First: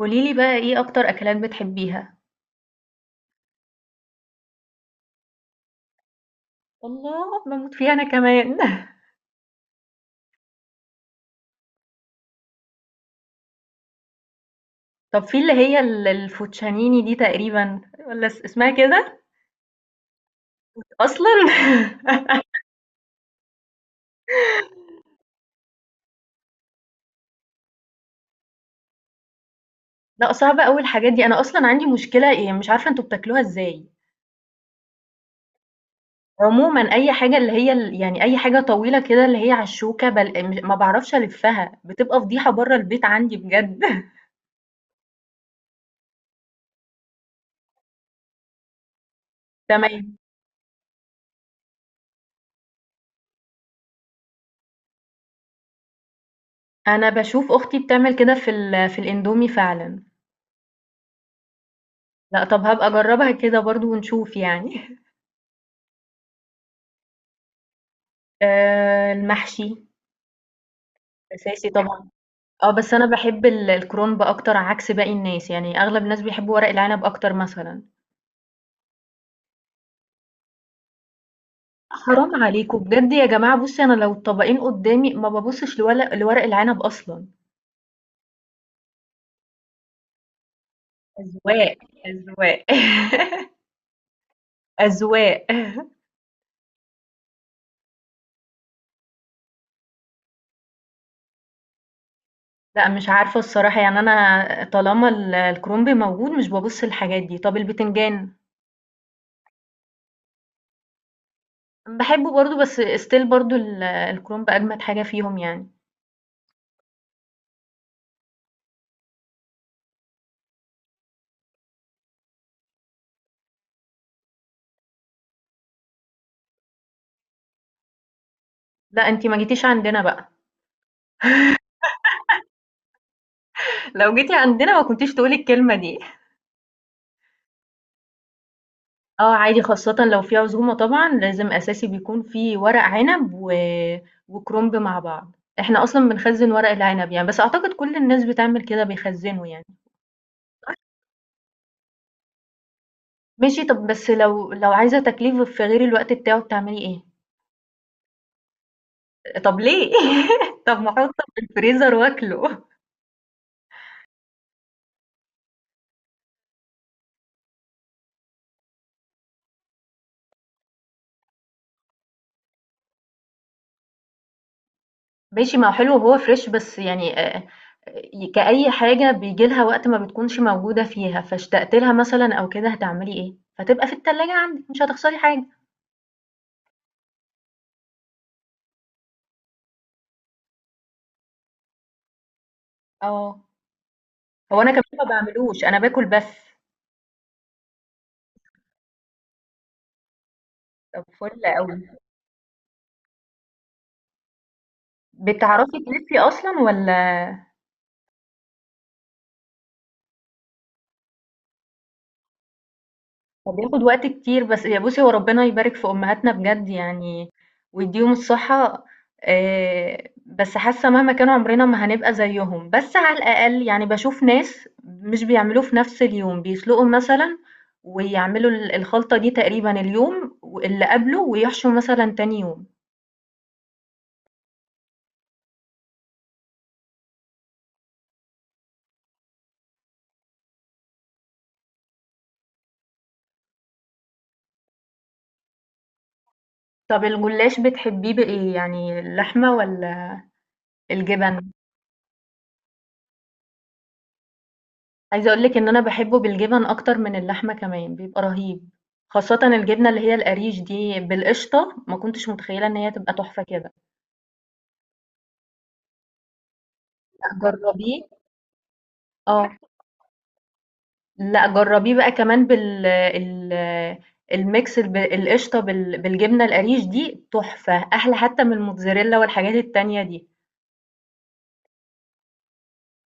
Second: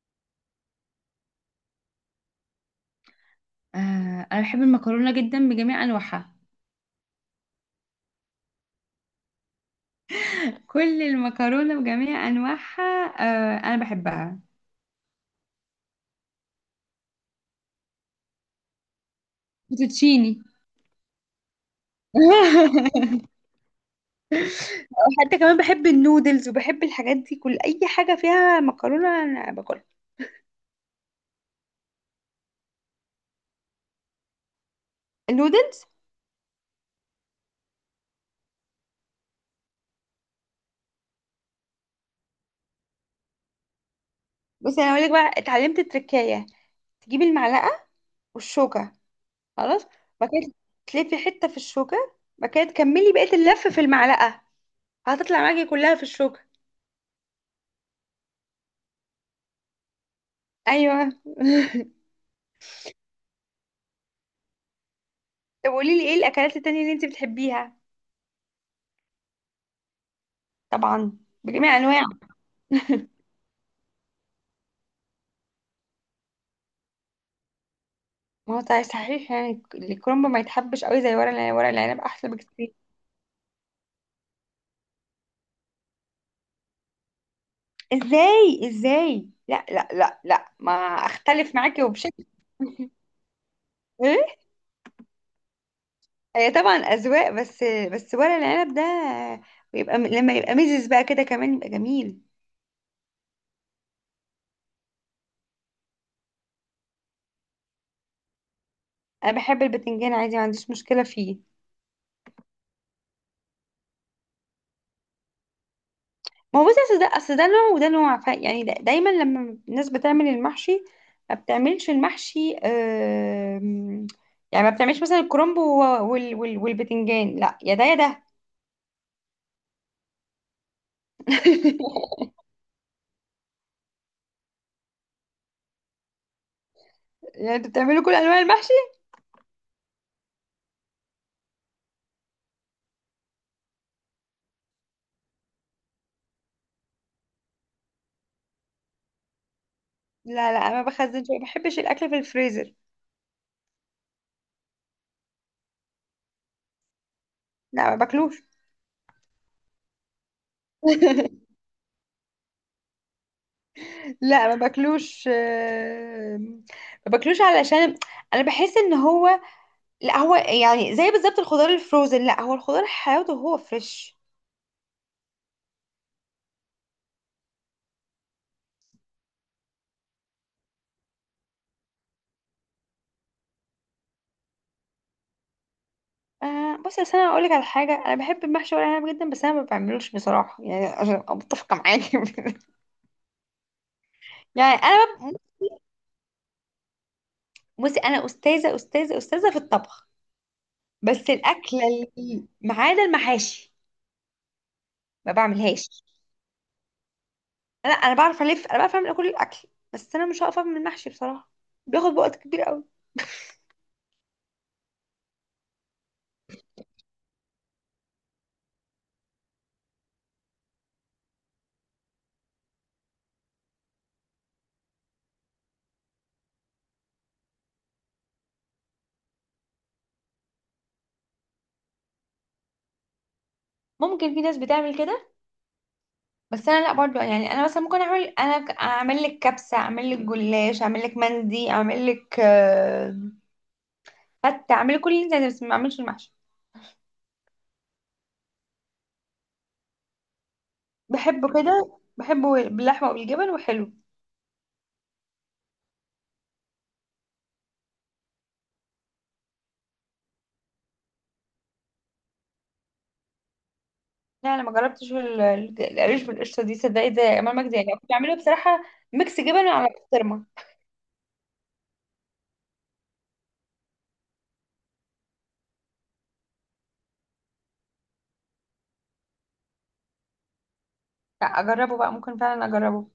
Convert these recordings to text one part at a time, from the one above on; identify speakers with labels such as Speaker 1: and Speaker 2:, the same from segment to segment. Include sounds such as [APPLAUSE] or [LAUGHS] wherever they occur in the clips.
Speaker 1: قولي لي بقى إيه أكتر أكلات بتحبيها؟
Speaker 2: آه انا بحب المكرونه جدا بجميع انواعها.
Speaker 1: الله باموت فيها انا كمان. [LAUGHS]
Speaker 2: كل المكرونه بجميع انواعها. آه انا بحبها.
Speaker 1: طب في اللي هي الفوتشانيني دي تقريبا ولا اسمها كده؟
Speaker 2: فوتوتشيني.
Speaker 1: أصلا. [LAUGHS]
Speaker 2: [LAUGHS] وحتى كمان بحب النودلز وبحب الحاجات دي، كل اي حاجه فيها مكرونه انا باكلها.
Speaker 1: لا صعبة أوي الحاجات دي. أنا أصلا عندي مشكلة إيه مش عارفة أنتوا بتاكلوها إزاي.
Speaker 2: النودلز.
Speaker 1: عموما أي حاجة اللي هي يعني أي حاجة طويلة كده اللي هي على الشوكة ما بعرفش ألفها بتبقى فضيحة بره البيت عندي بجد. [LAUGHS]
Speaker 2: بس انا هقول لك بقى، اتعلمت التركايه: تجيبي المعلقه والشوكه، خلاص،
Speaker 1: تمام.
Speaker 2: بعد كده تلفي حته في الشوكه، بعد كده تكملي بقيه اللف في المعلقه، هتطلع معاكي كلها في الشوكه.
Speaker 1: أنا بشوف أختي بتعمل كده في الإندومي فعلا.
Speaker 2: ايوه.
Speaker 1: لا طب هبقى أجربها كده برضو ونشوف يعني. [LAUGHS]
Speaker 2: [LAUGHS] طب قولي لي ايه الاكلات التانية اللي انت بتحبيها؟
Speaker 1: المحشي
Speaker 2: طبعا.
Speaker 1: أساسي
Speaker 2: بجميع انواع.
Speaker 1: طبعًا، آه، بس أنا
Speaker 2: [LAUGHS]
Speaker 1: باحب ال الكرنب أكتر عكس باقي الناس، يعني أغلب الناس بيحبوا ورق العنب أكتر مثلًا.
Speaker 2: ما هو صحيح صحيح، يعني الكرنب ما يتحبش قوي زي ورق العنب، ورق العنب احلى
Speaker 1: حرام
Speaker 2: بكتير.
Speaker 1: عليكم بجد يا جماعة بُصّي أنا لو الطبقين قدّامي ما بابُصّش لورق العنب أصلًا.
Speaker 2: ازاي ازاي، لا لا لا لا ما، اختلف
Speaker 1: أذواق،
Speaker 2: معاكي وبشكل.
Speaker 1: أذواق،
Speaker 2: [LAUGHS]
Speaker 1: [LAUGHS]
Speaker 2: ايه.
Speaker 1: أذواق.
Speaker 2: هي طبعا اذواق، بس ورق العنب ده بيبقى لما يبقى ميزز بقى كده كمان يبقى جميل.
Speaker 1: لأ مش عارفة الصراحة، يعني أنا طالما ال الكرنب موجود مش بابُص للحاجات دي. طَب البتنجان؟
Speaker 2: انا بحب البتنجان عادي، ما عنديش مشكله فيه.
Speaker 1: باحبه برضه بس still برضه ال الكرنب أجمد حاجة فيهم يعني.
Speaker 2: ما هو بصي، اصل ده نوع وده نوع، ف يعني دا دايما لما الناس بتعمل المحشي، ما بتعملش المحشي يعني ما بتعملش مثلا الكرنب و والبتنجان، لا يا ده يا ده.
Speaker 1: لأ أنتِ ما جيتيش عندنا بقى.
Speaker 2: [LAUGHS]
Speaker 1: لو جيتي عندنا ما كنتيش تقولي الكلمة دي.
Speaker 2: يعني انتوا بتعملوا كل انواع المحشي؟
Speaker 1: اه عادي خاصة لو في عزومة طبعا لازم أساسي بيكون في ورق عنب وكرنب مع بعض. احنا أصلا بنخزن ورق العنب يعني بس أعتقد كل الناس بتعمل كده بيخزنوا يعني.
Speaker 2: لا لا، انا ما بخزنش، ما بحبش الاكل في الفريزر.
Speaker 1: ماشي طب بس لو عايزة تكليف في غير الوقت بتاعه بتعملي ايه؟
Speaker 2: لا ما باكلوش.
Speaker 1: طب ليه. [LAUGHS] طب ما احطه في
Speaker 2: [LAUGHS]
Speaker 1: الفريزر واكله.
Speaker 2: لا ما باكلوش ما باكلوش علشان انا بحس ان هو، لا هو يعني زي بالظبط الخضار الفروزن، لا هو الخضار حياته هو فريش.
Speaker 1: ماشي ما هو حلو وهو فريش بس يعني آه، آه، كأي حاجة بيجي لها وقت ما بتكونش موجودة فيها فاشتقت لها مثلا أو كده هتعملي إيه؟ فتبقى في التلاجة عندك مش هتخسري حاجة.
Speaker 2: آه بصي، بس انا اقول لك على حاجه، انا بحب المحشي ورق عنب جدا، بس انا ما بعملوش بصراحه، يعني عشان ابقى متفقه معاكي.
Speaker 1: اه
Speaker 2: [LAUGHS]
Speaker 1: هو أنا
Speaker 2: يعني
Speaker 1: كمان ما
Speaker 2: انا بب...
Speaker 1: بعملوش. أنا باكل بس.
Speaker 2: بصي انا استاذه في الطبخ،
Speaker 1: طب
Speaker 2: بس
Speaker 1: فل قوي.
Speaker 2: الاكله
Speaker 1: مم.
Speaker 2: اللي ما عدا المحاشي ما
Speaker 1: بتعرفي
Speaker 2: بعملهاش.
Speaker 1: تلفي اصلا ولا.
Speaker 2: انا بعرف الف، انا بعرف اعمل كل الاكل، بس انا مش هقف اعمل المحشي بصراحه، بياخد وقت كبير قوي.
Speaker 1: هو بياخد وقت كتير بس يا بُصّي هو ربنا يبارك في أمهاتنا بجد يعني ويديهم الصحة. بس حاسة مهما كان عمرنا ما هنبقى زيهم، بس على الأقل يعني باشوف ناس مش بيعملوه في نفس اليوم، بيسلقوا مثلًا ويعملوا ال الخلطة دي تقريبًا اليوم واللي قبله ويحشوا مثلًا تاني يوم.
Speaker 2: ممكن في ناس بتعمل كده، بس انا لا برضو، يعني انا مثلا ممكن اعمل انا اعمل لك كبسه، اعمل لك جلاش، اعمل لك مندي، اعمل لك فتة، اعمل لك كل اللي انت عايزاه، بس ما اعملش المحشي.
Speaker 1: طب الجلاش بتحبيه بإيه، يعني اللحمة والّا
Speaker 2: بحبه
Speaker 1: الجبن؟
Speaker 2: كده، بحبه باللحمة وبالجبن وحلو.
Speaker 1: عايزة اقول لِك إن أنا باحبه بالجبن أكتر من اللحمة كمان، بيبقى رهيب، خاصةً الجبنة اللي هي القريش دي بالقشطة، ما كنتش متخيلة إن هي تبقى تحفة كده.
Speaker 2: لا انا ما جربتش القريش بالقشطة دي، صدقي زي
Speaker 1: لأ
Speaker 2: امال مجدي يعني
Speaker 1: جربيه.
Speaker 2: كنت بعمله بصراحة ميكس
Speaker 1: آه،
Speaker 2: جبن على بسطرمة.
Speaker 1: لأ جربيه بقى كمان بال ال الميكس القشطة بالجبنة القريش دي تحفة، أحلى حتى من الموتزاريلا والحاجات التانية دي.
Speaker 2: لا اجربه بقى، ممكن فعلا اجربه.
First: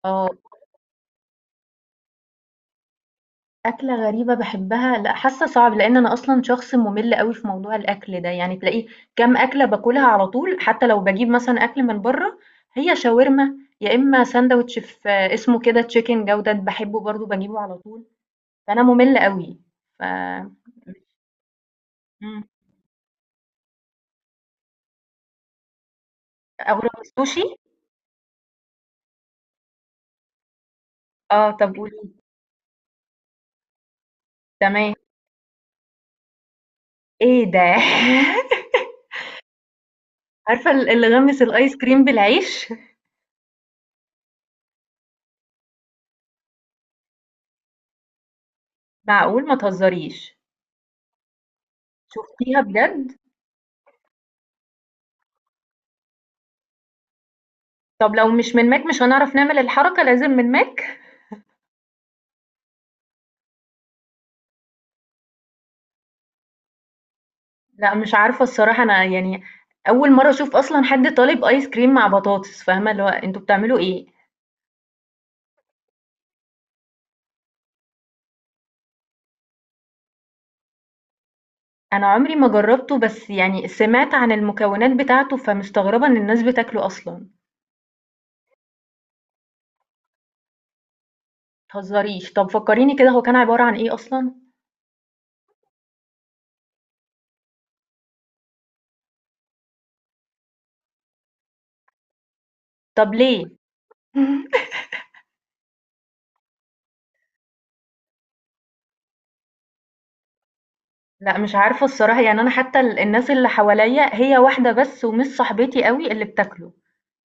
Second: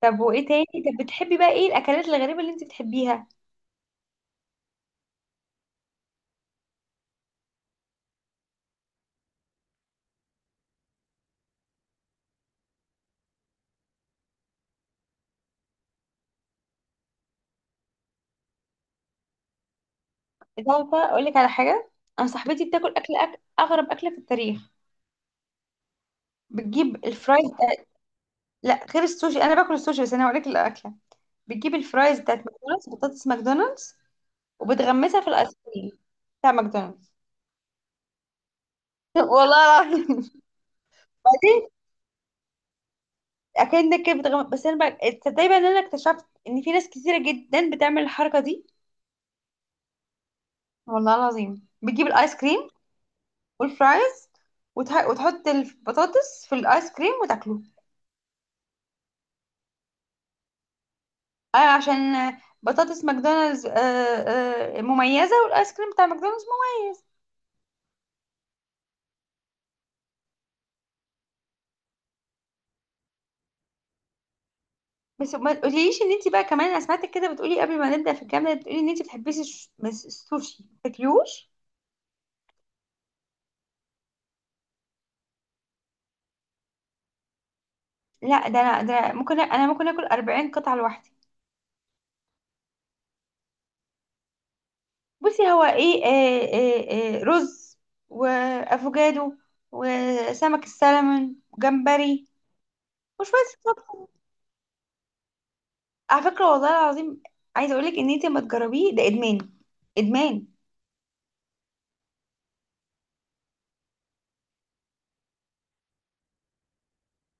Speaker 2: طب
Speaker 1: آه.
Speaker 2: وايه تاني؟ طب بتحبي بقى ايه الاكلات الغريبة اللي انت بتحبيها؟
Speaker 1: أكلة غريبة باحبها لأ، حاسة صعب، لإن أنا أصلًا شخص مُمِل أوي في موضوع الأكل ده، يعني تلاقيه كام أكلة باكلها على طول، حتى لو باجيب مثلًا أكل من برّه، هي شاورما يا إما ساندوتش في اسمه كده chicken جودة باحبه برضه باجيبه على طول، فأنا مُمِل أوي. ف إمم،
Speaker 2: انت عارفة اقول لك على حاجة، انا صاحبتي بتاكل اكل اغرب اكلة في التاريخ،
Speaker 1: أغرب
Speaker 2: بتجيب
Speaker 1: السوشي؟
Speaker 2: الفرايز. لا غير السوشي، انا باكل السوشي، بس انا هقول لك الاكلة:
Speaker 1: آه،
Speaker 2: بتجيب
Speaker 1: طب قولي لي.
Speaker 2: الفرايز بتاعت ماكدونالدز، بطاطس ماكدونالدز،
Speaker 1: تمام.
Speaker 2: وبتغمسها في الايس كريم بتاع ماكدونالدز.
Speaker 1: إيه ده! [LAUGHS]
Speaker 2: [LAUGHS] والله العظيم.
Speaker 1: عارفة اللي غمّس
Speaker 2: بعدين
Speaker 1: الآيس كريم بالعيش؟
Speaker 2: اكنك كده بتغمض، بس انا بقى تصدقي بقى ان انا اكتشفت ان في ناس كتيره جدا بتعمل الحركه دي،
Speaker 1: معقول! ما تهزريش.
Speaker 2: والله العظيم، بتجيب الايس
Speaker 1: شُفتيها
Speaker 2: كريم
Speaker 1: بجد؟
Speaker 2: والفرايز وتحط البطاطس في الايس كريم وتاكله.
Speaker 1: طب لو مش من ماك مش هنعرف نعمل الحركة لازم من ماك؟
Speaker 2: آه عشان بطاطس ماكدونالدز، آه آه مميزه، والايس كريم بتاع ماكدونالدز مميز.
Speaker 1: لأ مش عارفة الصراحة أنا يعني أول مرة أشوف أصلًا حد طالب آيس كريم مع بطاطس، فاهمة؟ اللي هو أنتم بتعملوا إيه؟
Speaker 2: بس ما تقوليش ان انت بقى كمان، انا سمعتك كده بتقولي قبل ما نبدا في الجامعه، بتقولي ان انت بتحبيش بس السوشي تاكليوش.
Speaker 1: أنا عمري ما جربته بس يعني سمعت عن المكونات بتاعته، فمستغربة إن الناس بتاكله أصلًا، ما
Speaker 2: لا ده انا، ده أنا ممكن انا ممكن اكل 40 قطعه لوحدي.
Speaker 1: تهزريش. طب فكريني كده هو كان عبارة عن إيه أصلًا؟
Speaker 2: بصي هو ايه، آه رز وافوكادو وسمك السلمون وجمبري
Speaker 1: طب
Speaker 2: وشويه
Speaker 1: ليه؟
Speaker 2: صوصات.
Speaker 1: [LAUGHS]
Speaker 2: على فكره والله العظيم عايزه اقولك ان انت ما تجربيه، ده ادمان، ادمان.
Speaker 1: لأ مش عارفة الصراحة يعني أنا حتى ال الناس اللي حواليّا هي واحدة بس ومش صاحبتي أوي اللي بتاكله،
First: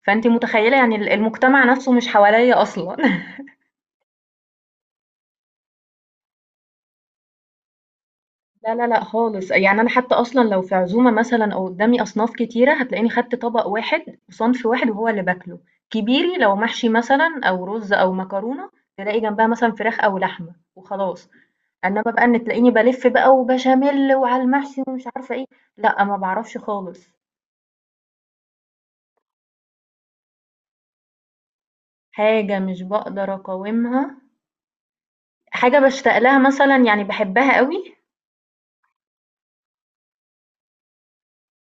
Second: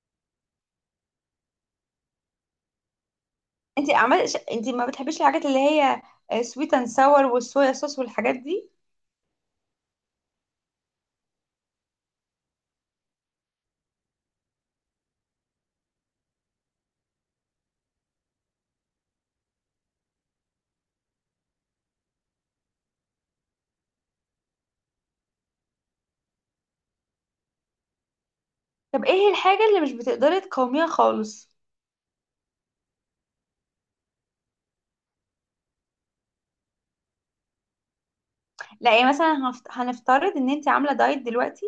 Speaker 1: فأنتِ متخيلة يعني ال المجتمع نفسه مش حواليّا أصلًا.
Speaker 2: انت عمال انت ما بتحبيش الحاجات اللي هي سويت اند ساور والصويا صوص والحاجات دي؟
Speaker 1: لا لا لأ خالص، يعني أنا حتى أصلًا لو في عزومة مثلًا أو قدامي أصناف كتيرة هتلاقيني خدت طبق واحد وصنف واحد وهو اللي باكله، كبيري لو محشي مثلًا أو رز أو مكرونة تلاقي جنبها مثلًا فراخ أو لحمة وخلاص، إنما بقى إن تلاقيني بالِف بقى وبشاميل وعلى المحشي ومش عارفة إيه، لأ ما باعرفش خالص.
Speaker 2: طب ايه الحاجه اللي مش بتقدري تقاوميها خالص؟
Speaker 1: حاجة مش باقدر أقاومها، حاجة باشتاق لها مثلًا يعني باحبها أوي.
Speaker 2: لا يعني مثلا هنفترض ان انت عامله دايت دلوقتي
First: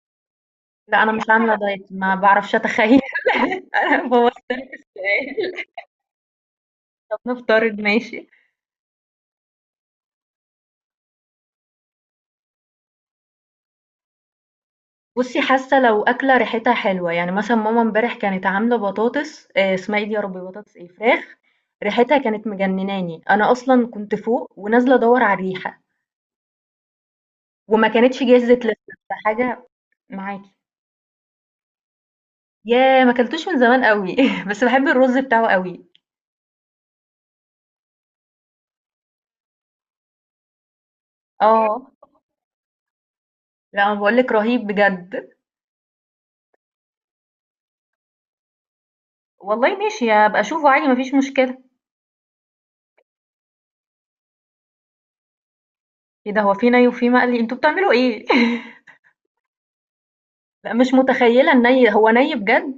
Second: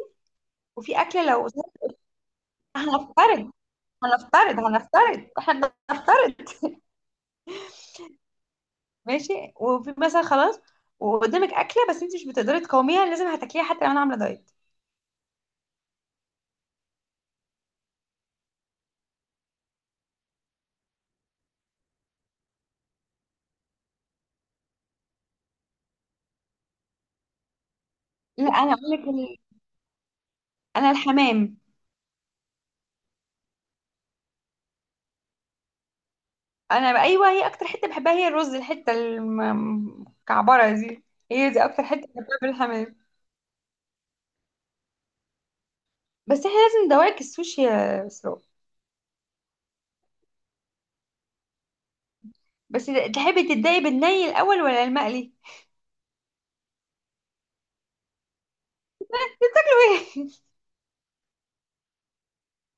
Speaker 2: وفي
Speaker 1: لأ أنا مش
Speaker 2: اكله لو.
Speaker 1: عاملة دايت ما باعرفش أتخيل.
Speaker 2: هنفترض
Speaker 1: [LAUGHS] أنا بوظت
Speaker 2: هنفترض
Speaker 1: لك
Speaker 2: هنفترض احنا
Speaker 1: السؤال.
Speaker 2: بنفترض،
Speaker 1: طب نفترض ماشي.
Speaker 2: ماشي، وفي مثلا خلاص وقدامك اكله بس انت مش بتقدري تقاوميها لازم هتاكليها، حتى لو انا عامله دايت.
Speaker 1: بُصّي، حاسة لو أكلة ريحتها حلوة، يعني مثلًا ماما امبارح كانت عاملة بطاطس اسمها إيه دي يا ربي بطاطس إيه، فراخ ريحتها كانت مجنناني، أنا أصلًا كنت فوق ونازلة أدوّر على الريحة، وما كانتش
Speaker 2: لا
Speaker 1: جهزت
Speaker 2: انا اقول
Speaker 1: لسه،
Speaker 2: لك
Speaker 1: فحاجة معاكِ.
Speaker 2: انا الحمام.
Speaker 1: ياه! ما اكلتوش من زمان أوي. [LAUGHS] بس باحب الرز بتاعه أوي.
Speaker 2: ايوه، هي اكتر حته بحبها هي الرز، الحته المكعبره دي، هي دي اكتر
Speaker 1: آه،
Speaker 2: حته بحبها بالحمام.
Speaker 1: لأ، أنا باقول لِك رهيب بجد.
Speaker 2: بس احنا لازم ندوقك السوشي يا اسراء.
Speaker 1: والله ماشي، هابقى أشوفه عادي ما فيش مشكلة.
Speaker 2: بس تحبي تتضايقي بالني الاول ولا المقلي؟
Speaker 1: إيه ده هو في ني وفي مقلي، أنتم بتعملوا إيه؟ [LAUGHS]
Speaker 2: [LAUGHS]
Speaker 1: لأ، مش متخيلة الني، هو ني بجد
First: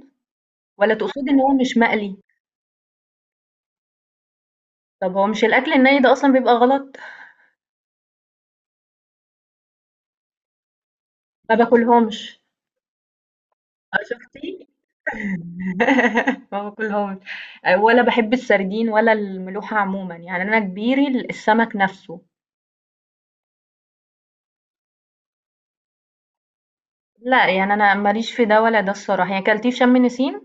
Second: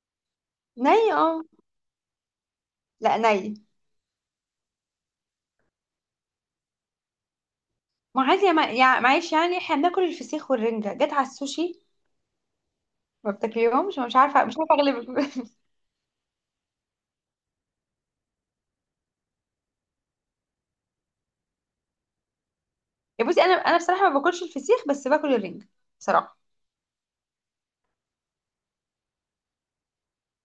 Speaker 1: والّا
Speaker 2: ني
Speaker 1: تقصدي إن
Speaker 2: اه.
Speaker 1: هو مش مقلي؟
Speaker 2: لا ني.
Speaker 1: طب هو مش الأكل الني ده أصلًا بيبقى غلط؟
Speaker 2: ما عادي يا معلش، يعني احنا بناكل الفسيخ والرنجة، جت على
Speaker 1: ما
Speaker 2: السوشي.
Speaker 1: باكلهمش.
Speaker 2: ما
Speaker 1: آه
Speaker 2: بتاكليهمش، مش عارفه، مش
Speaker 1: شُفتِ؟
Speaker 2: عارفه اغلبك. [LAUGHS]
Speaker 1: [LAUGHS] ما باكلهمش، ولا باحب السردين ولا الملوحة عمومًا، يعني أنا كبيري السمك نَفْسه.
Speaker 2: يا بصي انا بصراحه ما باكلش الفسيخ بس باكل الرنجه بصراحه.
Speaker 1: لأ يعني أنا ما ليش في ده ولا ده الصراحة، يعني كلتيه في شم نسيم؟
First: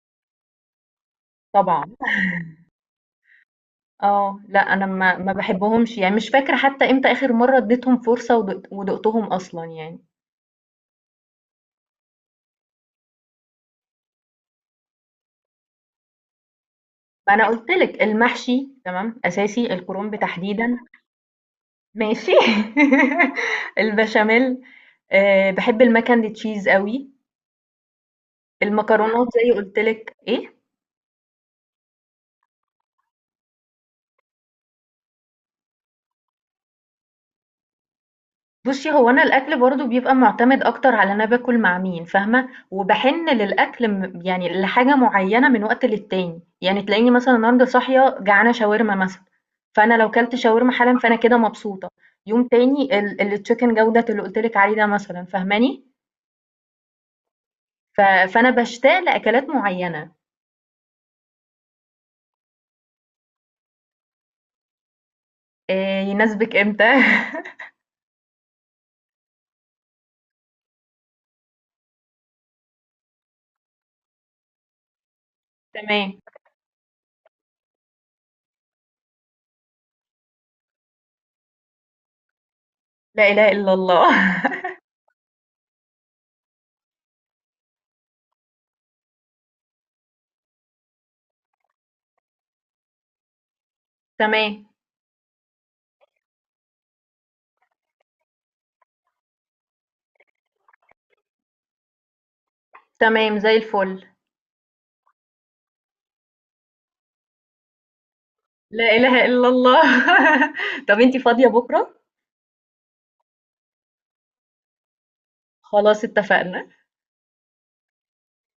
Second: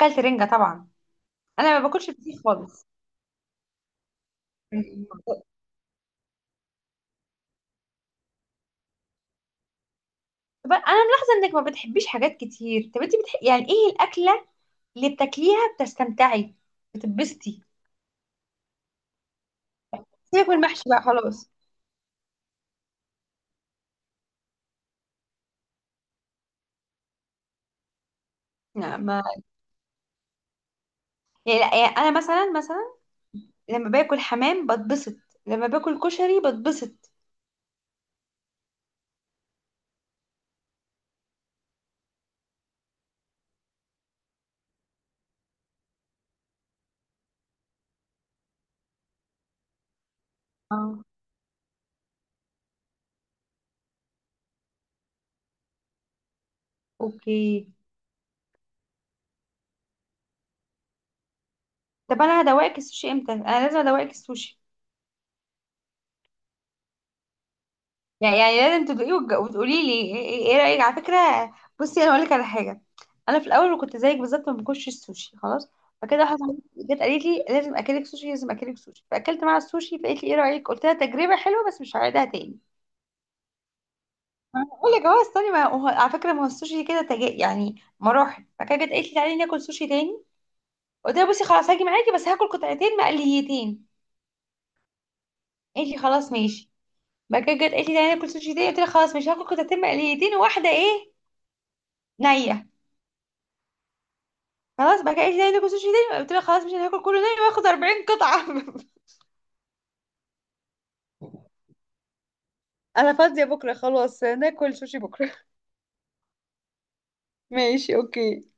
Speaker 2: اكلت رنجه طبعا. انا
Speaker 1: طبعًا،
Speaker 2: ما باكلش الفسيخ خالص.
Speaker 1: آه، لأ أنا ما باحبهمش، يعني مش فاكرة حتى إمتى آخر مرّة اديتهم فرصة ودُقتهم أصلًا يعني.
Speaker 2: طب انا ملاحظه انك ما بتحبيش حاجات كتير، طب انت يعني ايه الاكله اللي بتاكليها بتستمتعي،
Speaker 1: ما أنا
Speaker 2: بتتبسطي؟
Speaker 1: قُلت لِك المحشي تمام، أساسي، الكرنب
Speaker 2: سيبك من
Speaker 1: تحديدًا.
Speaker 2: المحشي بقى خلاص.
Speaker 1: ماشي. [LAUGHS] البشاميل آه، بحب المكن دي تشيز قوي.
Speaker 2: لا ما
Speaker 1: المكرونات زي قلت لك ايه.
Speaker 2: يعني, لا يعني انا مثلا لما باكل حمام بتبسط، لما باكل كشري بتبسط.
Speaker 1: بصي هو انا الاكل برضو بيبقى معتمد اكتر على انا باكل مع مين فاهمه وبحن للاكل يعني لحاجه معينه من وقت للتاني يعني تلاقيني مثلا النهارده صاحيه جعانه شاورما مثلا فانا لو كلت شاورما حالا
Speaker 2: اه
Speaker 1: فانا كده مبسوطه. يوم تاني التشيكن جوده اللي قلت لك عليه ده مثلا فاهماني.
Speaker 2: اوكي.
Speaker 1: ف- فانا بشتاق لاكلات معينه.
Speaker 2: طب انا هدوقك السوشي امتى؟ انا لازم ادوقك السوشي،
Speaker 1: إيه يناسبك امتى.
Speaker 2: يعني لازم تدوقيه وتقولي لي ايه إيه رايك. على فكره بصي انا هقول لك على حاجه، انا في الاول كنت زيك بالظبط، ما باكلش السوشي خلاص.
Speaker 1: [LAUGHS] تمام.
Speaker 2: فكده واحده صاحبتي جت قالت لي لازم اكلك سوشي لازم اكلك سوشي، فاكلت معاها السوشي، فقالت لي ايه رايك، قلت لها تجربه حلوه بس مش هعيدها تاني.
Speaker 1: لا إله إلا الله. [LAUGHS]
Speaker 2: أنا بقول لك اهو استني، ما هو على فكره ما هو السوشي كده تجا يعني مراحل. فكده جت قالت لي تعالي ناكل سوشي تاني، قلت لها بصي خلاص هاجي معاكي بس هاكل قطعتين مقليتين،
Speaker 1: تمام،
Speaker 2: قالت لي خلاص ماشي. بعد كده جت قالت لي تعالي ناكل سوشي تاني، قلت لها خلاص مش هاكل قطعتين مقليتين، وواحده ايه نيه.
Speaker 1: تمام زي الفل.
Speaker 2: خلاص بقى، ايه تاني، ناكل سوشي تاني، قلت لها خلاص مش هناكل كله تاني، واخد 40 قطعة.
Speaker 1: لا إله إلا الله. [LAUGHS] طب أنتِ فاضية بكرة؟
Speaker 2: [LAUGHS] انا فاضية بكرة، خلاص ناكل سوشي بكرة. [LAUGHS]
Speaker 1: خلاص اتفقنا.
Speaker 2: ماشي اوكي.